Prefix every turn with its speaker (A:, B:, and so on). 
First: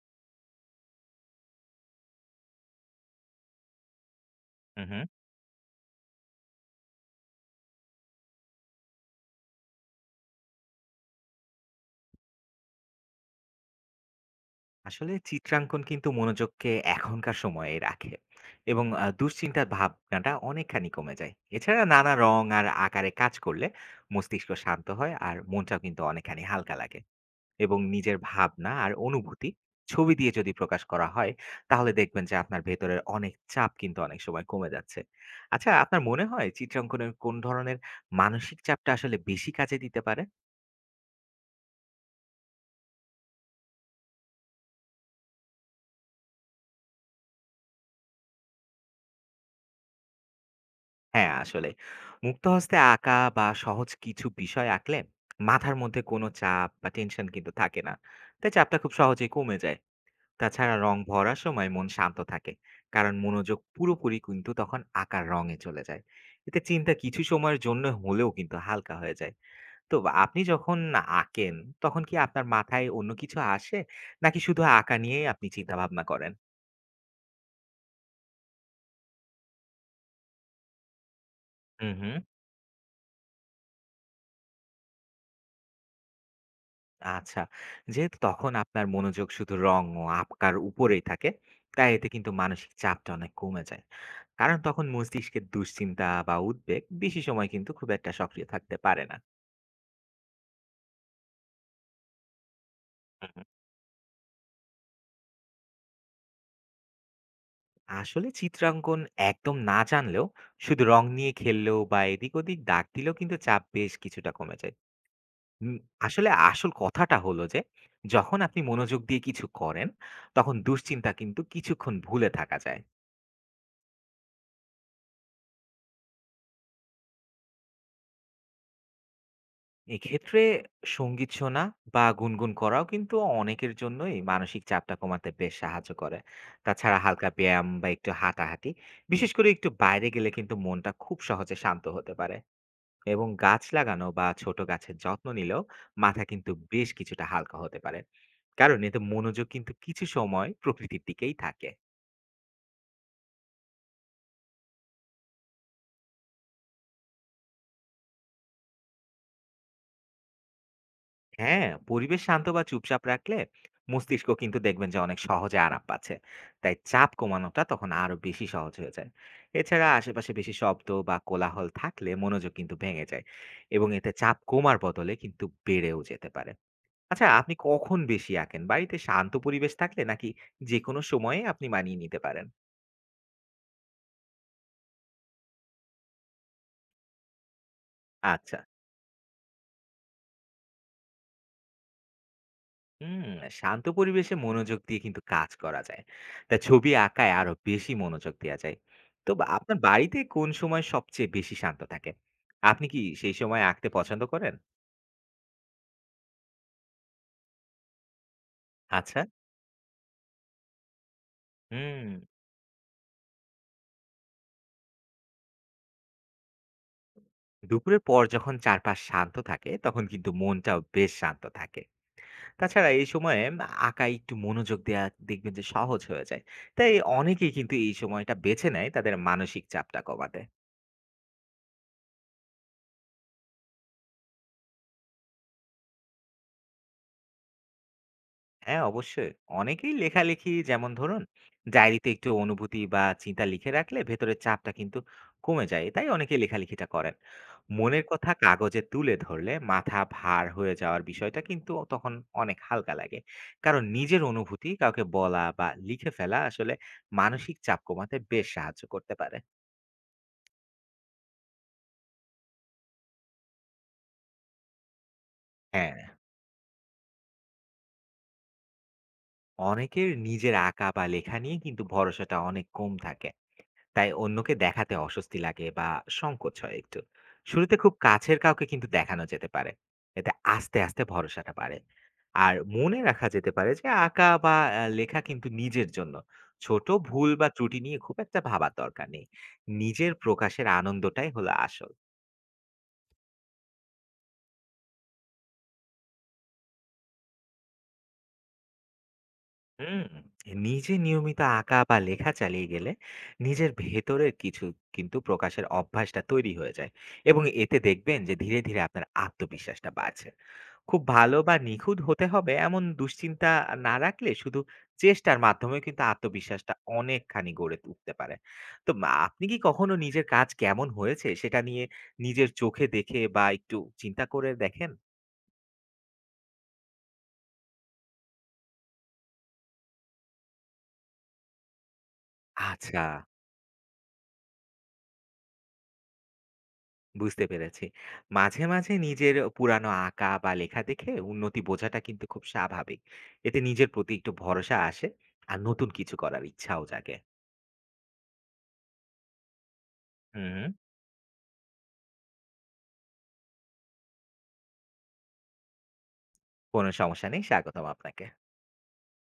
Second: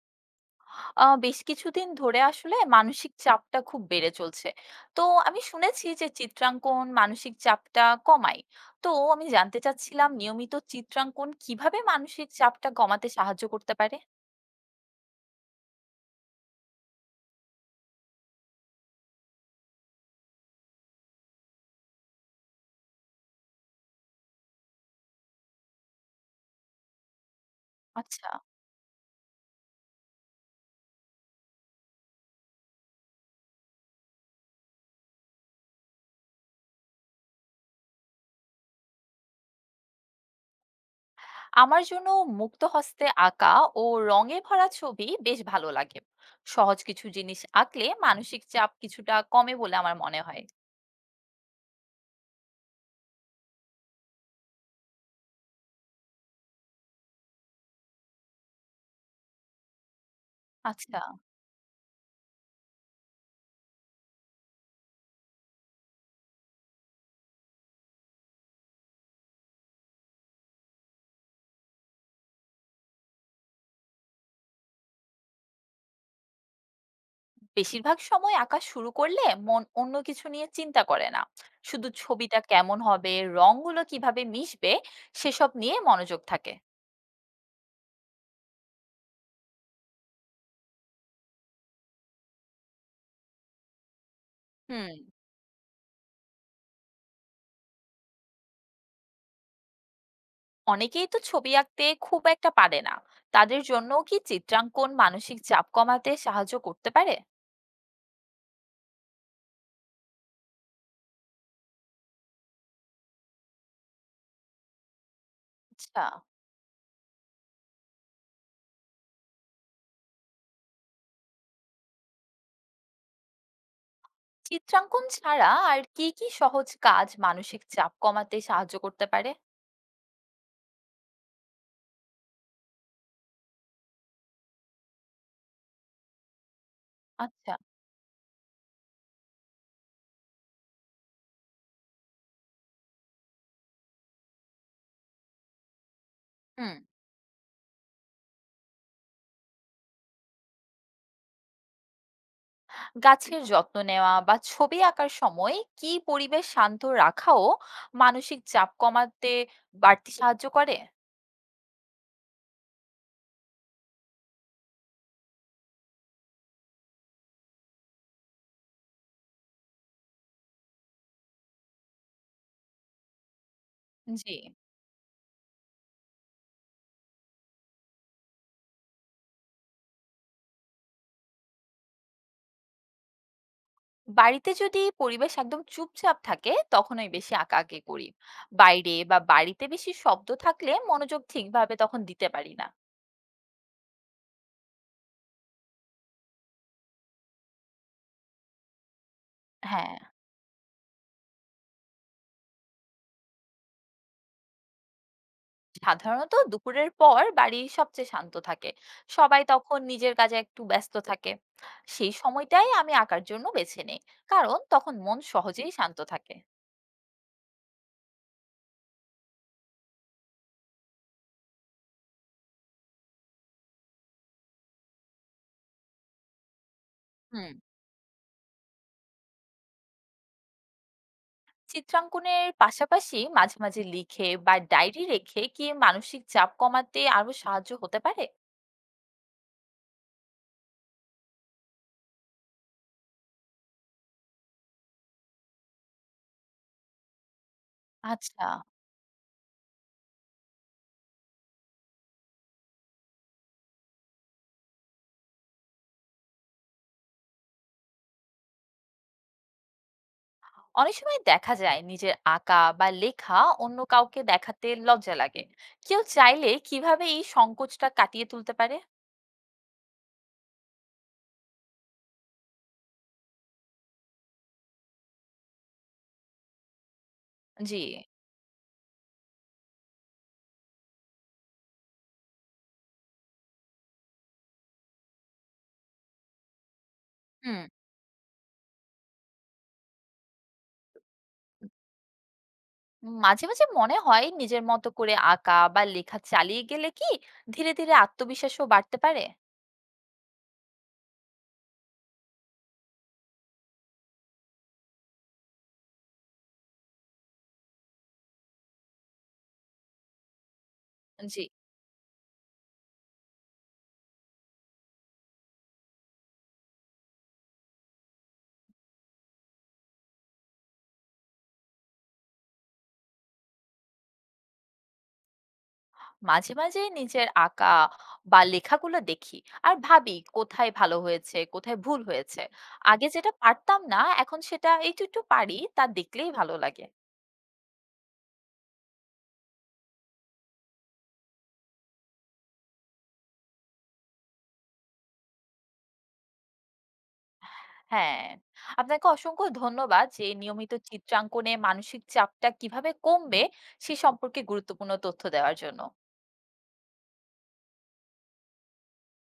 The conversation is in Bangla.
A: বেশ কিছুদিন ধরে আসলে মানসিক চাপটা খুব বেড়ে চলছে।
B: হুম,
A: তো
B: হুম।
A: আমি শুনেছি যে চিত্রাঙ্কন মানসিক চাপটা কমায়। তো আমি জানতে চাচ্ছিলাম নিয়মিত চিত্রাঙ্কন কিভাবে মানসিক চাপটা কমাতে সাহায্য করতে পারে?
B: আসলে চিত্রাঙ্কন কিন্তু মনোযোগকে এখনকার সময়ে রাখে এবং দুশ্চিন্তার ভাবনাটা অনেকখানি কমে যায়। এছাড়া নানা রং আর আকারে কাজ করলে মস্তিষ্ক শান্ত হয় আর মনটাও কিন্তু অনেকখানি হালকা লাগে। এবং নিজের
A: আচ্ছা,
B: ভাবনা আর অনুভূতি ছবি দিয়ে যদি প্রকাশ করা হয়, তাহলে দেখবেন যে আপনার ভেতরের অনেক চাপ কিন্তু অনেক সময় কমে যাচ্ছে। আচ্ছা আপনার মনে হয় চিত্রাঙ্কনের কোন ধরনের মানসিক চাপটা আসলে বেশি কাজে দিতে পারে?
A: আমার জন্য মুক্ত হস্তে আঁকা ও রঙে ভরা ছবি বেশ ভালো লাগে। সহজ কিছু জিনিস আঁকলে মানসিক চাপ কিছুটা কমে বলে আমার মনে হয়।
B: হ্যাঁ, আসলে। মুক্ত হস্তে আঁকা বা সহজ কিছু বিষয় আঁকলে মাথার মধ্যে কোনো চাপ বা টেনশন কিন্তু থাকে না। তাই চাপটা খুব সহজেই কমে যায়। তাছাড়া রং
A: আচ্ছা।
B: ভরার সময় মন শান্ত থাকে। কারণ মনোযোগ পুরোপুরি কিন্তু তখন আঁকার রঙে চলে যায়। এতে চিন্তা কিছু সময়ের জন্য হলেও কিন্তু হালকা হয়ে যায়। তো আপনি যখন আঁকেন তখন কি আপনার মাথায় অন্য কিছু আসে? নাকি শুধু আঁকা নিয়েই আপনি চিন্তাভাবনা করেন?
A: বেশিরভাগ সময় আঁকা শুরু করলে মন অন্য কিছু নিয়ে চিন্তা করে না,
B: হু,
A: শুধু
B: হু।
A: ছবিটা কেমন হবে, রংগুলো কিভাবে মিশবে, সেসব নিয়ে মনোযোগ থাকে।
B: আচ্ছা। যেহেতু তখন আপনার মনোযোগ শুধু রং ও আঁকার উপরেই থাকে, তাই এতে কিন্তু মানসিক চাপটা অনেক কমে যায়। কারণ তখন
A: হুম।
B: মস্তিষ্কের দুশ্চিন্তা বা উদ্বেগ বেশি সময় কিন্তু খুব একটা সক্রিয় থাকতে পারে না।
A: অনেকেই তো ছবি আঁকতে খুব একটা পারে না,
B: হুম।
A: তাদের জন্য কি চিত্রাঙ্কন মানসিক চাপ কমাতে সাহায্য করতে পারে?
B: আসলে চিত্রাঙ্কন একদম না জানলেও শুধু রং নিয়ে খেললেও বা এদিক ওদিক দাগ দিলেও কিন্তু চাপ বেশ কিছুটা কমে যায়। উম
A: আচ্ছা,
B: আসলে আসল কথাটা হলো যে, যখন আপনি মনোযোগ দিয়ে কিছু করেন, তখন দুশ্চিন্তা কিন্তু কিছুক্ষণ ভুলে থাকা যায়।
A: চিত্রাঙ্কন ছাড়া আর কি কি সহজ কাজ মানসিক চাপ কমাতে সাহায্য করতে পারে?
B: এক্ষেত্রে সঙ্গীত শোনা বা গুনগুন করাও কিন্তু অনেকের জন্যই মানসিক চাপটা কমাতে বেশ সাহায্য করে। তাছাড়া হালকা
A: আচ্ছা।
B: ব্যায়াম বা একটু হাঁটাহাঁটি বিশেষ করে একটু বাইরে গেলে কিন্তু মনটা খুব সহজে শান্ত হতে পারে। এবং গাছ লাগানো বা ছোট গাছের যত্ন নিলেও মাথা কিন্তু
A: হুম।
B: বেশ কিছুটা হালকা হতে পারে। কারণ এতে মনোযোগ কিন্তু কিছু সময় প্রকৃতির দিকেই থাকে।
A: গাছের যত্ন নেওয়া বা ছবি আঁকার সময় কি পরিবেশ শান্ত রাখাও মানসিক চাপ কমাতে বাড়তি সাহায্য করে?
B: হ্যাঁ, পরিবেশ শান্ত বা চুপচাপ রাখলে মস্তিষ্ক কিন্তু দেখবেন যে অনেক সহজে আরাম পাচ্ছে। তাই চাপ কমানোটা তখন আরো বেশি সহজ হয়ে যায়। এছাড়া আশেপাশে বেশি শব্দ বা কোলাহল থাকলে মনোযোগ কিন্তু ভেঙে যায় এবং এতে
A: জি।
B: চাপ কমার বদলে কিন্তু বেড়েও যেতে পারে। আচ্ছা, আপনি কখন বেশি আঁকেন? বাড়িতে শান্ত পরিবেশ থাকলে নাকি যেকোনো সময়ে আপনি মানিয়ে নিতে পারেন?
A: বাড়িতে যদি পরিবেশ একদম চুপচাপ থাকে তখন ওই বেশি আঁকাআঁকি করি।
B: আচ্ছা।
A: বাইরে বা বাড়িতে বেশি শব্দ থাকলে মনোযোগ ঠিকভাবে তখন দিতে পারি না।
B: হুম, শান্ত পরিবেশে মনোযোগ দিয়ে কিন্তু কাজ করা যায়। তা ছবি আঁকায় আরো বেশি মনোযোগ দেয়া যায়। তো বা আপনার
A: হ্যাঁ।
B: বাড়িতে কোন সময় সবচেয়ে বেশি শান্ত থাকে? আপনি কি সেই সময় আঁকতে পছন্দ করেন?
A: সাধারণত দুপুরের পর বাড়ি সবচেয়ে শান্ত থাকে,
B: আচ্ছা,
A: সবাই তখন নিজের কাজে একটু ব্যস্ত থাকে,
B: হুম।
A: সেই সময়টাই আমি আঁকার জন্য বেছে নেই কারণ তখন মন সহজেই শান্ত থাকে।
B: দুপুরের পর যখন চারপাশ শান্ত থাকে তখন কিন্তু মনটাও বেশ শান্ত থাকে। তাছাড়া এই সময়ে আঁকায় একটু মনোযোগ দেয়া দেখবেন যে সহজ হয়ে যায়। তাই অনেকেই
A: হুম।
B: কিন্তু এই সময়টা বেছে নেয় তাদের মানসিক চাপটা কমাতে।
A: চিত্রাঙ্কনের পাশাপাশি মাঝে মাঝে লিখে বা ডায়েরি রেখে কি মানসিক চাপ কমাতে আরো সাহায্য হতে পারে?
B: হ্যাঁ, অবশ্যই। অনেকেই লেখালেখি যেমন ধরুন ডায়েরিতে একটু অনুভূতি বা চিন্তা লিখে রাখলে ভেতরের চাপটা কিন্তু কমে যায়। তাই অনেকেই লেখালেখিটা করেন। মনের কথা
A: আচ্ছা।
B: কাগজে তুলে ধরলে মাথা ভার হয়ে যাওয়ার বিষয়টা কিন্তু তখন অনেক হালকা লাগে। কারণ নিজের অনুভূতি কাউকে বলা বা লিখে ফেলা আসলে মানসিক চাপ কমাতে বেশ সাহায্য করতে পারে।
A: অনেক সময় দেখা যায় নিজের আঁকা বা লেখা অন্য কাউকে দেখাতে লজ্জা লাগে,
B: হ্যাঁ,
A: কেউ চাইলে কিভাবে এই সংকোচটা কাটিয়ে তুলতে পারে?
B: অনেকের নিজের আঁকা বা লেখা নিয়ে কিন্তু ভরসাটা অনেক কম থাকে। তাই অন্যকে দেখাতে অস্বস্তি লাগে বা সংকোচ হয় একটু। শুরুতে
A: জি।
B: খুব কাছের কাউকে কিন্তু দেখানো যেতে পারে। এতে আস্তে ভরসাটা বাড়ে। আর মনে রাখা যেতে পারে যে আঁকা বা লেখা কিন্তু নিজের জন্য। ছোট ভুল বা
A: হুম।
B: ত্রুটি নিয়ে খুব একটা ভাবার দরকার নেই। নিজের প্রকাশের আনন্দটাই হলো আসল।
A: মাঝে মাঝে মনে হয় নিজের মতো করে আঁকা বা লেখা চালিয়ে গেলে কি ধীরে ধীরে আত্মবিশ্বাসও বাড়তে পারে?
B: হুম, নিজে নিয়মিত আঁকা বা লেখা চালিয়ে গেলে নিজের ভেতরের কিছু কিন্তু প্রকাশের অভ্যাসটা তৈরি হয়ে যায় এবং এতে দেখবেন যে ধীরে ধীরে আপনার আত্মবিশ্বাসটা বাড়ছে। খুব ভালো
A: জি।
B: বা নিখুঁত হতে হবে এমন দুশ্চিন্তা না রাখলে শুধু চেষ্টার মাধ্যমে কিন্তু আত্মবিশ্বাসটা অনেকখানি গড়ে উঠতে পারে। তো মা, আপনি কি কখনো নিজের কাজ কেমন হয়েছে সেটা নিয়ে নিজের চোখে দেখে বা একটু চিন্তা করে দেখেন?
A: মাঝে মাঝে নিজের আঁকা বা লেখাগুলো দেখি আর ভাবি কোথায় ভালো হয়েছে, কোথায় ভুল হয়েছে।
B: আচ্ছা,
A: আগে যেটা পারতাম না এখন সেটা একটু একটু পারি, তা দেখলেই ভালো লাগে।
B: বুঝতে পেরেছি। মাঝে মাঝে নিজের পুরানো আঁকা বা লেখা দেখে উন্নতি বোঝাটা কিন্তু খুব স্বাভাবিক। এতে নিজের প্রতি একটু ভরসা আসে আর নতুন কিছু করার ইচ্ছাও জাগে।
A: হ্যাঁ, আপনাকে অসংখ্য ধন্যবাদ যে
B: হুম,
A: নিয়মিত চিত্রাঙ্কনে মানসিক চাপটা কিভাবে কমবে সে সম্পর্কে গুরুত্বপূর্ণ তথ্য দেওয়ার জন্য।
B: কোনো সমস্যা নেই। স্বাগতম আপনাকে।